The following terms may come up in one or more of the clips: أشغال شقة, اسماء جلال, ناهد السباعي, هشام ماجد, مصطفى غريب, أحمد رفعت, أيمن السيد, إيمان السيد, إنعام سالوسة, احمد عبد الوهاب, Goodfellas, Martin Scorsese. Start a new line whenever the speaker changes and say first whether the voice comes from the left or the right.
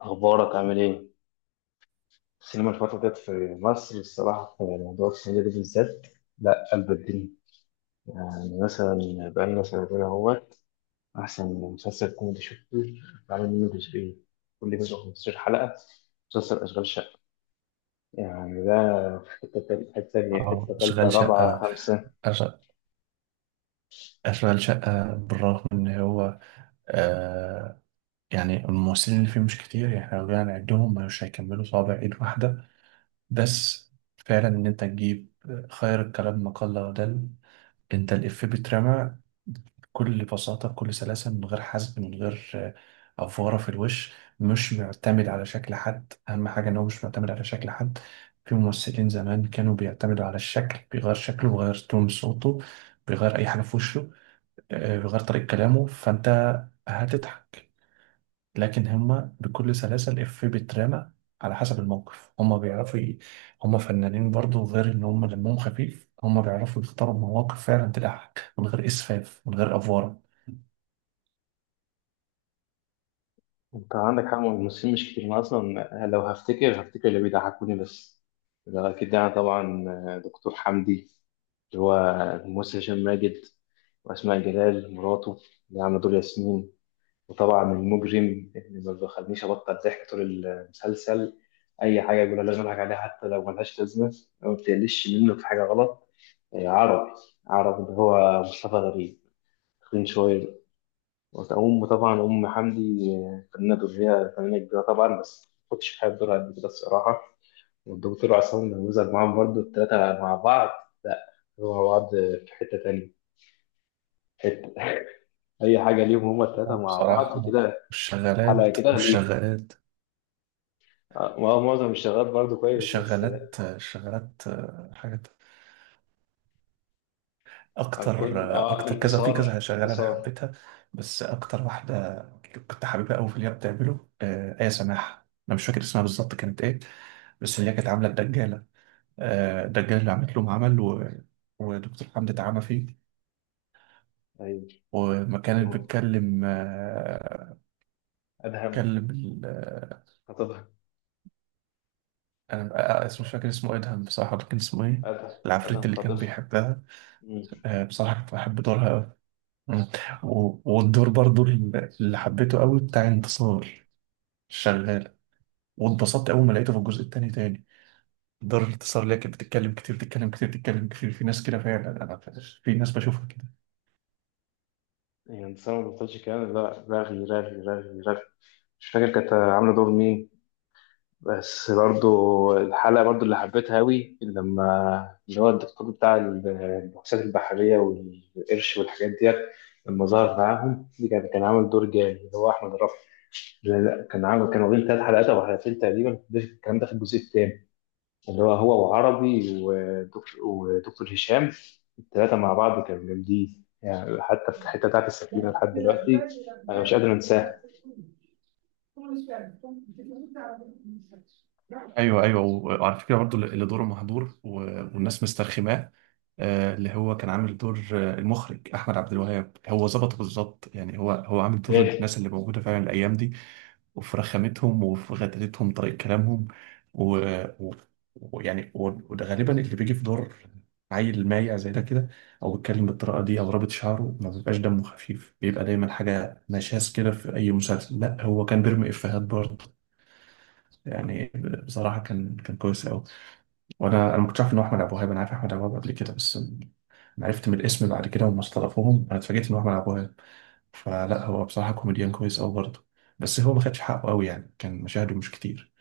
left: أخبارك عامل إيه؟ السينما الفترة ديت في مصر الصراحة في موضوع السنة دي بالذات. لا قلب الدنيا، يعني مثلا بقالنا سنتين أهوت. أحسن مسلسل كوميدي شفته، بعمل منه جزئين، كل جزء 15 حلقة، مسلسل أشغال شقة. يعني ده في حتة تانية، حتة
right: اه،
left: تالتة،
right: اشغال
left: رابعة،
right: شقة.
left: خمسة.
right: أش- اشغال شقة، بالرغم ان هو آه يعني الممثلين اللي فيه مش كتير، يعني احنا لو جينا نعدهم مش هيكملوا صوابع ايد واحدة. بس فعلا ان انت تجيب خير الكلام ما قل ودل. انت الإفيه بيترمى بكل بساطة، بكل سلاسة، من غير حزق، من غير أفوارة في الوش، مش معتمد على شكل حد. أهم حاجة إن هو مش معتمد على شكل حد. في ممثلين زمان كانوا بيعتمدوا على الشكل، بيغير شكله، بيغير تون صوته، بيغير أي حاجة في وشه، بيغير طريقة كلامه، فأنت هتضحك. لكن هما بكل سلاسة الإفيه بيترمى على حسب الموقف. هما بيعرفوا هما فنانين برضو، غير إن هما دمهم خفيف، هما بيعرفوا يختاروا مواقف فعلا تضحك من غير إسفاف، من غير أفوارة.
left: أنت عندك حق، الممثلين مش كتير، أنا أصلا لو هفتكر اللي بيضحكوني بس. ده أكيد يعني طبعا دكتور حمدي، اللي هو الممثل هشام ماجد، وأسماء جلال مراته اللي عاملة دور ياسمين. وطبعا المجرم اللي ما بيخلينيش أبطل ضحك طول المسلسل، أي حاجة يقولها لازم أضحك عليها حتى لو ملهاش لازمة أو بتقلش منه في حاجة غلط. عربي، عربي اللي هو مصطفى غريب، تخين شوية. وأم طبعا أم حمدي، فنانة دورية، فنانة كبيرة طبعا، بس ما كنتش بحب دورها قد كده الصراحة. والدكتور عصام الموزع معاهم برضه، التلاتة مع بعض. لا، هو مع بعض في حتة تانية. حته اي حاجه ليهم، هما الثلاثه
right: آه،
left: مع بعض
right: بصراحة.
left: كده، حلقه
right: والشغالات
left: كده ليهم.
right: والشغالات
left: ما هو معظم الشغال برضو كويس بس.
right: الشغالات، حاجات أكتر
left: كل
right: آه، أكتر كذا في
left: انتصار
right: كذا. شغالة أنا
left: انتصار
right: حبيتها، بس أكتر واحدة كنت حاببها أوي في اللي هي بتعمله آية سماحة. أنا مش فاكر اسمها بالظبط كانت إيه، بس اللي هي كانت عاملة الدجالة. آه، الدجالة اللي عملت لهم عمل، ودكتور حمدي اتعمى فيه.
left: ايوه
right: وما كانت
left: دول.
right: بتكلم،
left: ادهم
right: بتكلم ال... آه،
left: خطيبها،
right: أنا آه، مش فاكر اسمه. إدهم. بصراحة كان اسمه إيه؟
left: ادهم
right: العفريت
left: ادهم
right: اللي كان
left: خطيبها.
right: بيحبها.
left: مم.
right: آه، بصراحة كنت بحب دورها أوي. مم. والدور برضو اللي حبيته أوي بتاع انتصار الشغالة. واتبسطت أول ما لقيته في الجزء التاني تاني. دور الانتصار، اللي هي كانت بتتكلم كتير، بتتكلم كتير، بتتكلم كتير. في ناس كده فعلا. أنا في ناس بشوفها كده.
left: يعني انتصار ما بطلش كلام، لا رغي رغي رغي رغي، مش فاكر كانت عامله دور مين بس برضو. الحلقة برضو اللي حبيتها أوي لما اللي هو الدكتور بتاع البحوثات البحرية والقرش والحاجات ديت، لما ظهر معاهم دي كان عامل دور جامد، اللي هو أحمد رفعت. لا لا، كان عامل، كانوا واخدين تلات حلقات أو حلقتين تقريبا، الكلام ده في الجزء التاني، اللي هو هو وعربي ودكتور هشام، التلاتة مع بعض كانوا جامدين، يعني حتى في الحتة بتاعت السفينة لحد دلوقتي أنا مش قادر
right: ايوه، ايوه، وعلى فكره برضو اللي دوره مهدور والناس مسترخماه، آه، اللي هو كان عامل دور المخرج احمد عبد الوهاب. هو ظبطه بالظبط، يعني هو عامل دور
left: أنساها.
right: الناس اللي موجوده فعلا الايام دي، وفي رخامتهم، وفي غدرتهم، طريقة كلامهم. و... و... وده غالبا اللي بيجي في دور عيل مايع زي ده كده، او بيتكلم بالطريقه دي، او رابط شعره، ما بيبقاش دمه خفيف، بيبقى دايما حاجه نشاز كده في اي مسلسل. لا، هو كان بيرمي افيهات برضه، يعني بصراحه كان كويس قوي. وانا ما كنتش عارف ان هو احمد ابو وهاب. انا عارف احمد ابو وهاب قبل كده بس. أنا عرفت من الاسم بعد كده، وما استلفوهم انا اتفاجئت ان هو احمد ابو وهاب. فلا، هو بصراحه كوميديان كويس قوي برضه، بس هو ما خدش حقه قوي، يعني كان مشاهده مش كتير.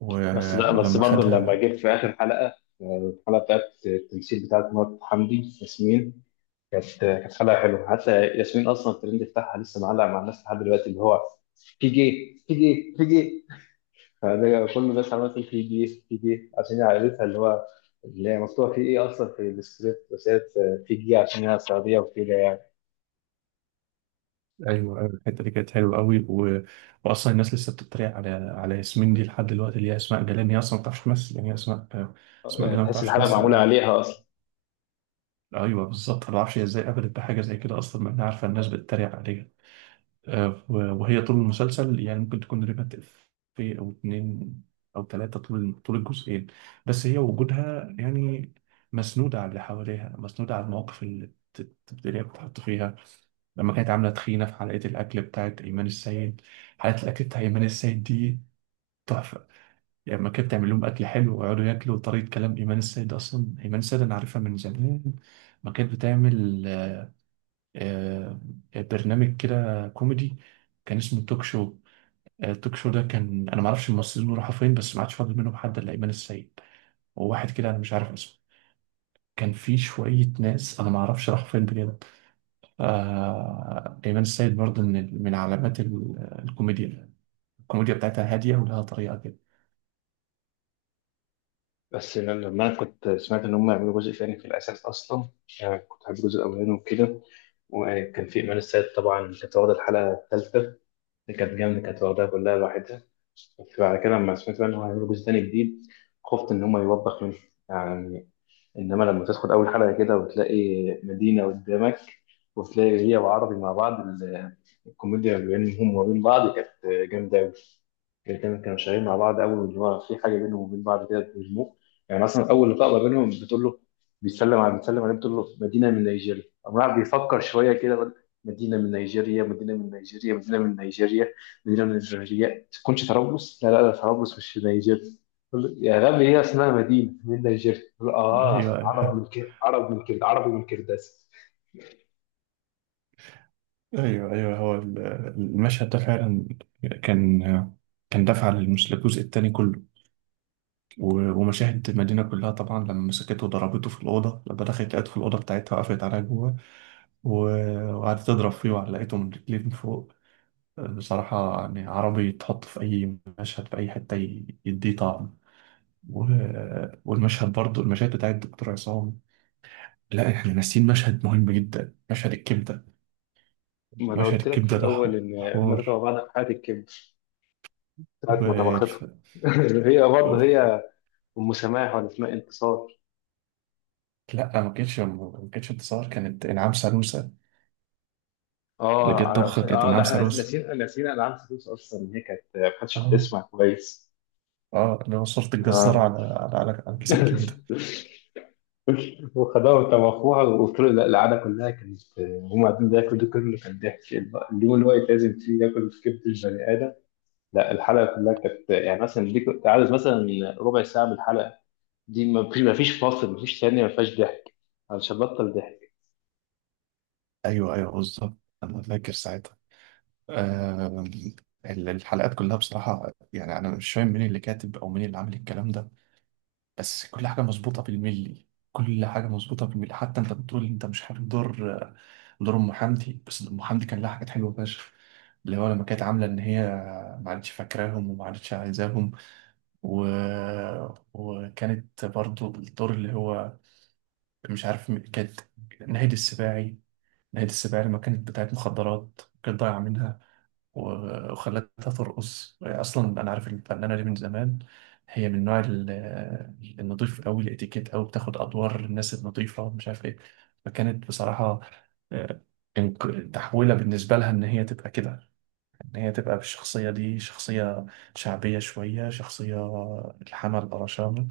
right: و...
left: بس لا بس
right: ولما
left: برضه لما
right: خدها.
left: جيت في اخر حلقه، الحلقه بتاعت التمثيل بتاعت مرات حمدي ياسمين، كانت حلقه حلوه. حتى ياسمين اصلا الترند بتاعها لسه معلق مع الناس لحد دلوقتي، اللي هو في جي في جي في جي، فده كل الناس عماله تقول في جي في جي عشان هي عائلتها، اللي هو اللي هي مكتوبه في ايه اصلا في السكريبت، بس هي في جي عشان هي سعوديه وكده يعني.
right: ايوه، أيوة، الحته دي كانت حلوه قوي. واصلا الناس لسه بتتريق على ياسمين دي لحد دلوقتي، اللي هي اسماء جلال. هي اصلا ما بتعرفش تمثل، يعني هي اسماء. اسماء
left: يعني
right: جلال ما
left: تحس
right: بتعرفش
left: الحلقه
right: تمثل
left: معموله
right: قوي.
left: عليها اصلا.
right: ايوه، بالظبط. انا ما اعرفش هي ازاي قبلت بحاجه زي كده اصلا، ما انا عارفه الناس بتتريق عليها. آه، وهي طول المسلسل يعني ممكن تكون رمت في او اتنين او ثلاثه، طول طول الجزئين. بس هي وجودها يعني مسنوده على اللي حواليها، مسنوده على المواقف اللي اللي هي بتتحط فيها. لما كانت عاملة طحينة في حلقة الأكل بتاعت أيمن السيد. حلقة الأكل بتاع أيمن السيد دي تحفة، يعني لما كانت بتعمل لهم أكل حلو ويقعدوا ياكلوا. وطريقة كلام إيمان السيد، أصلا إيمان السيد أنا عارفها من زمان. ما كانت بتعمل آه، برنامج كده كوميدي كان اسمه توك شو. آه، التوك شو ده كان، أنا ما أعرفش الممثلين راحوا فين، بس ما عادش فاضل منهم حد إلا إيمان السيد، وواحد كده أنا مش عارف اسمه. كان في شوية ناس أنا ما أعرفش راحوا فين بجد. آه، إيمان السيد برضه من علامات الكوميديا. الكوميديا بتاعتها هادية، ولها طريقة كده.
left: بس لما انا كنت سمعت ان هم يعملوا جزء ثاني في الاساس اصلا، يعني كنت حابب الجزء الاولاني وكده، وكان في ايمان السيد طبعا، كانت واخده الحلقه الثالثه اللي كانت جامده، كانت واخدها كلها لوحدها. بس بعد كده لما سمعت بقى ان هم هيعملوا جزء ثاني جديد، خفت ان هم يوبخ منه يعني. انما لما تدخل اول حلقه كده وتلاقي مدينه قدامك، وتلاقي هي وعربي مع بعض، الكوميديا ما بينهم وما بين بعض كانت جامده. الاتنين كانوا شغالين مع بعض اول، واللي هو في حاجه بينهم وبين بعض كده بيرموه. يعني مثلا اول لقاء بينهم بتقول له، بيتسلم عليه، بتقول له مدينه من نيجيريا، قام راح بيفكر شويه كده بيقول: مدينه من نيجيريا، مدينه من نيجيريا، مدينه من نيجيريا، مدينه من نيجيريا، ما تكونش طرابلس؟ لا لا لا، طرابلس مش في نيجيريا. يقول له: يا غبي هي اسمها مدينه من نيجيريا. يقول له: اه،
right: ايوه،
left: عرب
right: ايوه،
left: من كده، عرب من كده، عربي من كرداس.
right: ايوه، ايوه، هو المشهد ده فعلا كان كان دافع للجزء التاني كله. ومشاهد المدينه كلها طبعا، لما مسكته وضربته في الاوضه، لما دخلت لقيته في الاوضه بتاعتها، وقفت عليها جوه وقعدت تضرب فيه، وعلقته من رجليه من فوق. بصراحه يعني عربي يتحط في اي مشهد في اي حته يديه طعم. والمشهد برضه، المشاهد بتاعت الدكتور عصام. لا، احنا ناسيين مشهد مهم جدا، مشهد الكبده.
left: ما انا
right: مشهد
left: قلت لك في
right: الكبدة ده
left: الاول ان هم تبع
right: حوار
left: بعض في حياه الكبر، ساعه ما طبختهم
right: والف...
left: هي
right: و...
left: برضه هي ام سماح، ولا اسمها انتصار؟
right: لا، ما كانتش انتصار، كانت إنعام سالوسة. اللي جت طبخة كانت
left: اه ده
right: إنعام
left: احنا
right: سالوسة.
left: ناسيين العاب فلوس اصلا، ان هي ما كانتش
right: اه،
left: بتسمع كويس.
right: اه، اللي هو صورة الجزار
left: اه
right: على على كيس الكبدة.
left: وخدوها وطبخوها، وقلت له لا، القعده كلها كانت، هم قاعدين بياكلوا ده كله كان ضحك، اليوم اللي هو يتلازم فيه ياكل في كبد البني ادم. لا الحلقه كلها كانت، يعني مثلا دي كنت عايز مثلا ربع ساعه من الحلقه دي، ما فيش فاصل، ما فيش ثانيه ما فيهاش ضحك، علشان بطل ضحك.
right: ايوه، ايوه، بالظبط انا فاكر ساعتها. آه... الحلقات كلها بصراحة يعني انا مش فاهم مين اللي كاتب او مين اللي عامل الكلام ده، بس كل حاجة مظبوطة بالملي، كل حاجة مظبوطة بالملي. حتى انت بتقول انت مش حابب دور ام حمدي، بس ام حمدي كان لها حاجات حلوة فشخ. اللي هو لما كانت عاملة ان هي ما عادتش فاكراهم، وما عادتش عايزاهم. و... وكانت برضو الدور اللي هو مش عارف كانت ناهد السباعي. ناهد السباعي لما كانت بتاعت مخدرات، كانت ضايعة منها، وخلتها ترقص. اصلا انا عارف الفنانه دي من زمان. هي من نوع النضيف قوي، الاتيكيت قوي، بتاخد ادوار الناس النضيفه ومش عارف ايه. فكانت بصراحه آه، تحويله بالنسبه لها ان هي تبقى كده، ان هي تبقى بالشخصيه دي، شخصيه شعبيه شويه، شخصيه الحمل القرشام.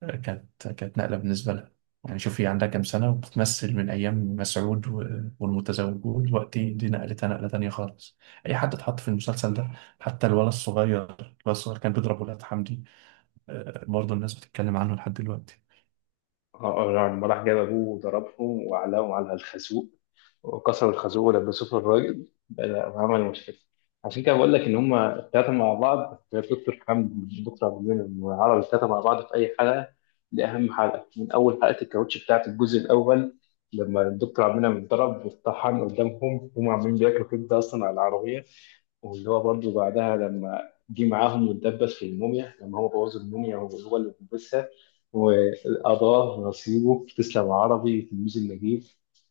right: كانت نقلة بالنسبة لها، يعني شوف هي عندها كام سنة وبتمثل من أيام مسعود والمتزوجون، دلوقتي دي نقلتها نقلة تانية خالص. أي حد اتحط في المسلسل ده، حتى الولد الصغير كان بيضرب ولاد حمدي. آه، برضه الناس بتتكلم عنه لحد دلوقتي.
left: لما راح جاب أبوه وضربهم وعلقهم على الخازوق، وكسر الخازوق ولبسوه في الراجل بقى- وعمل مشكلة. عشان كده بقول لك إن هما التلاتة مع بعض، دكتور حمد، دكتور عبد المنعم، وعرب، التلاتة مع بعض في أي حلقة. دي أهم حلقة، من أول حلقة الكاوتش بتاعة الجزء الأول لما الدكتور عبد المنعم اتضرب واتطحن قدامهم، هما عاملين بياكلوا كبدة أصلا على العربية. واللي هو برضه بعدها، لما جه معاهم واتدبس في الموميا، لما هو بوظ الموميا وهو اللي لبسها، قضاه نصيبه، تسلم يا عربي تلميذ النجيب.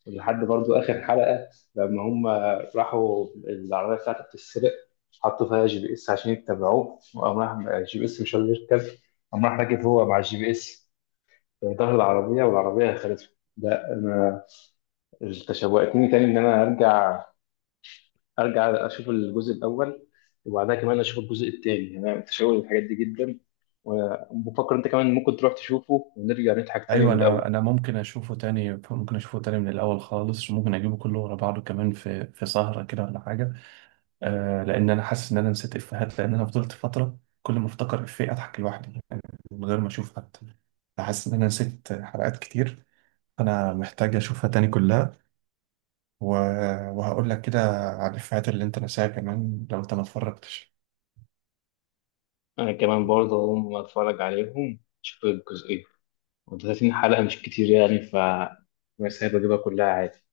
left: لحد برضو آخر حلقة لما هم راحوا العربية بتاعته بتتسرق، حطوا فيها GPS عشان يتبعوه، وقام راح الGPS مش قادر يركب، قام راح راكب هو مع الGPS في ظهر العربية، والعربية خدته. ده أنا تشوقتني تاني إن أنا أرجع أشوف الجزء الأول، وبعدها كمان أشوف الجزء التاني، يعني أنا متشوق للحاجات دي جدا. وبفكر أنت كمان ممكن تروح تشوفه ونرجع نضحك تاني
right: أيوة،
left: من الأول.
right: أنا ممكن أشوفه تاني. ممكن أشوفه تاني من الأول خالص، ممكن أجيبه كله ورا بعضه كمان في سهرة كده ولا حاجة. آه، لان انا حاسس ان انا نسيت افيهات، لان انا فضلت فتره كل ما افتكر افيه اضحك لوحدي، يعني من غير ما اشوف حد. حاسس ان انا نسيت حلقات كتير. انا محتاج اشوفها تاني كلها. و... وهقول لك كده على الافيهات اللي انت نساها كمان، لو انت ما اتفرجتش.
left: انا كمان برضه هقوم اتفرج عليهم، اشوف الجزئين. و30 حلقة مش كتير يعني، ف بس هجيبها كلها عادي.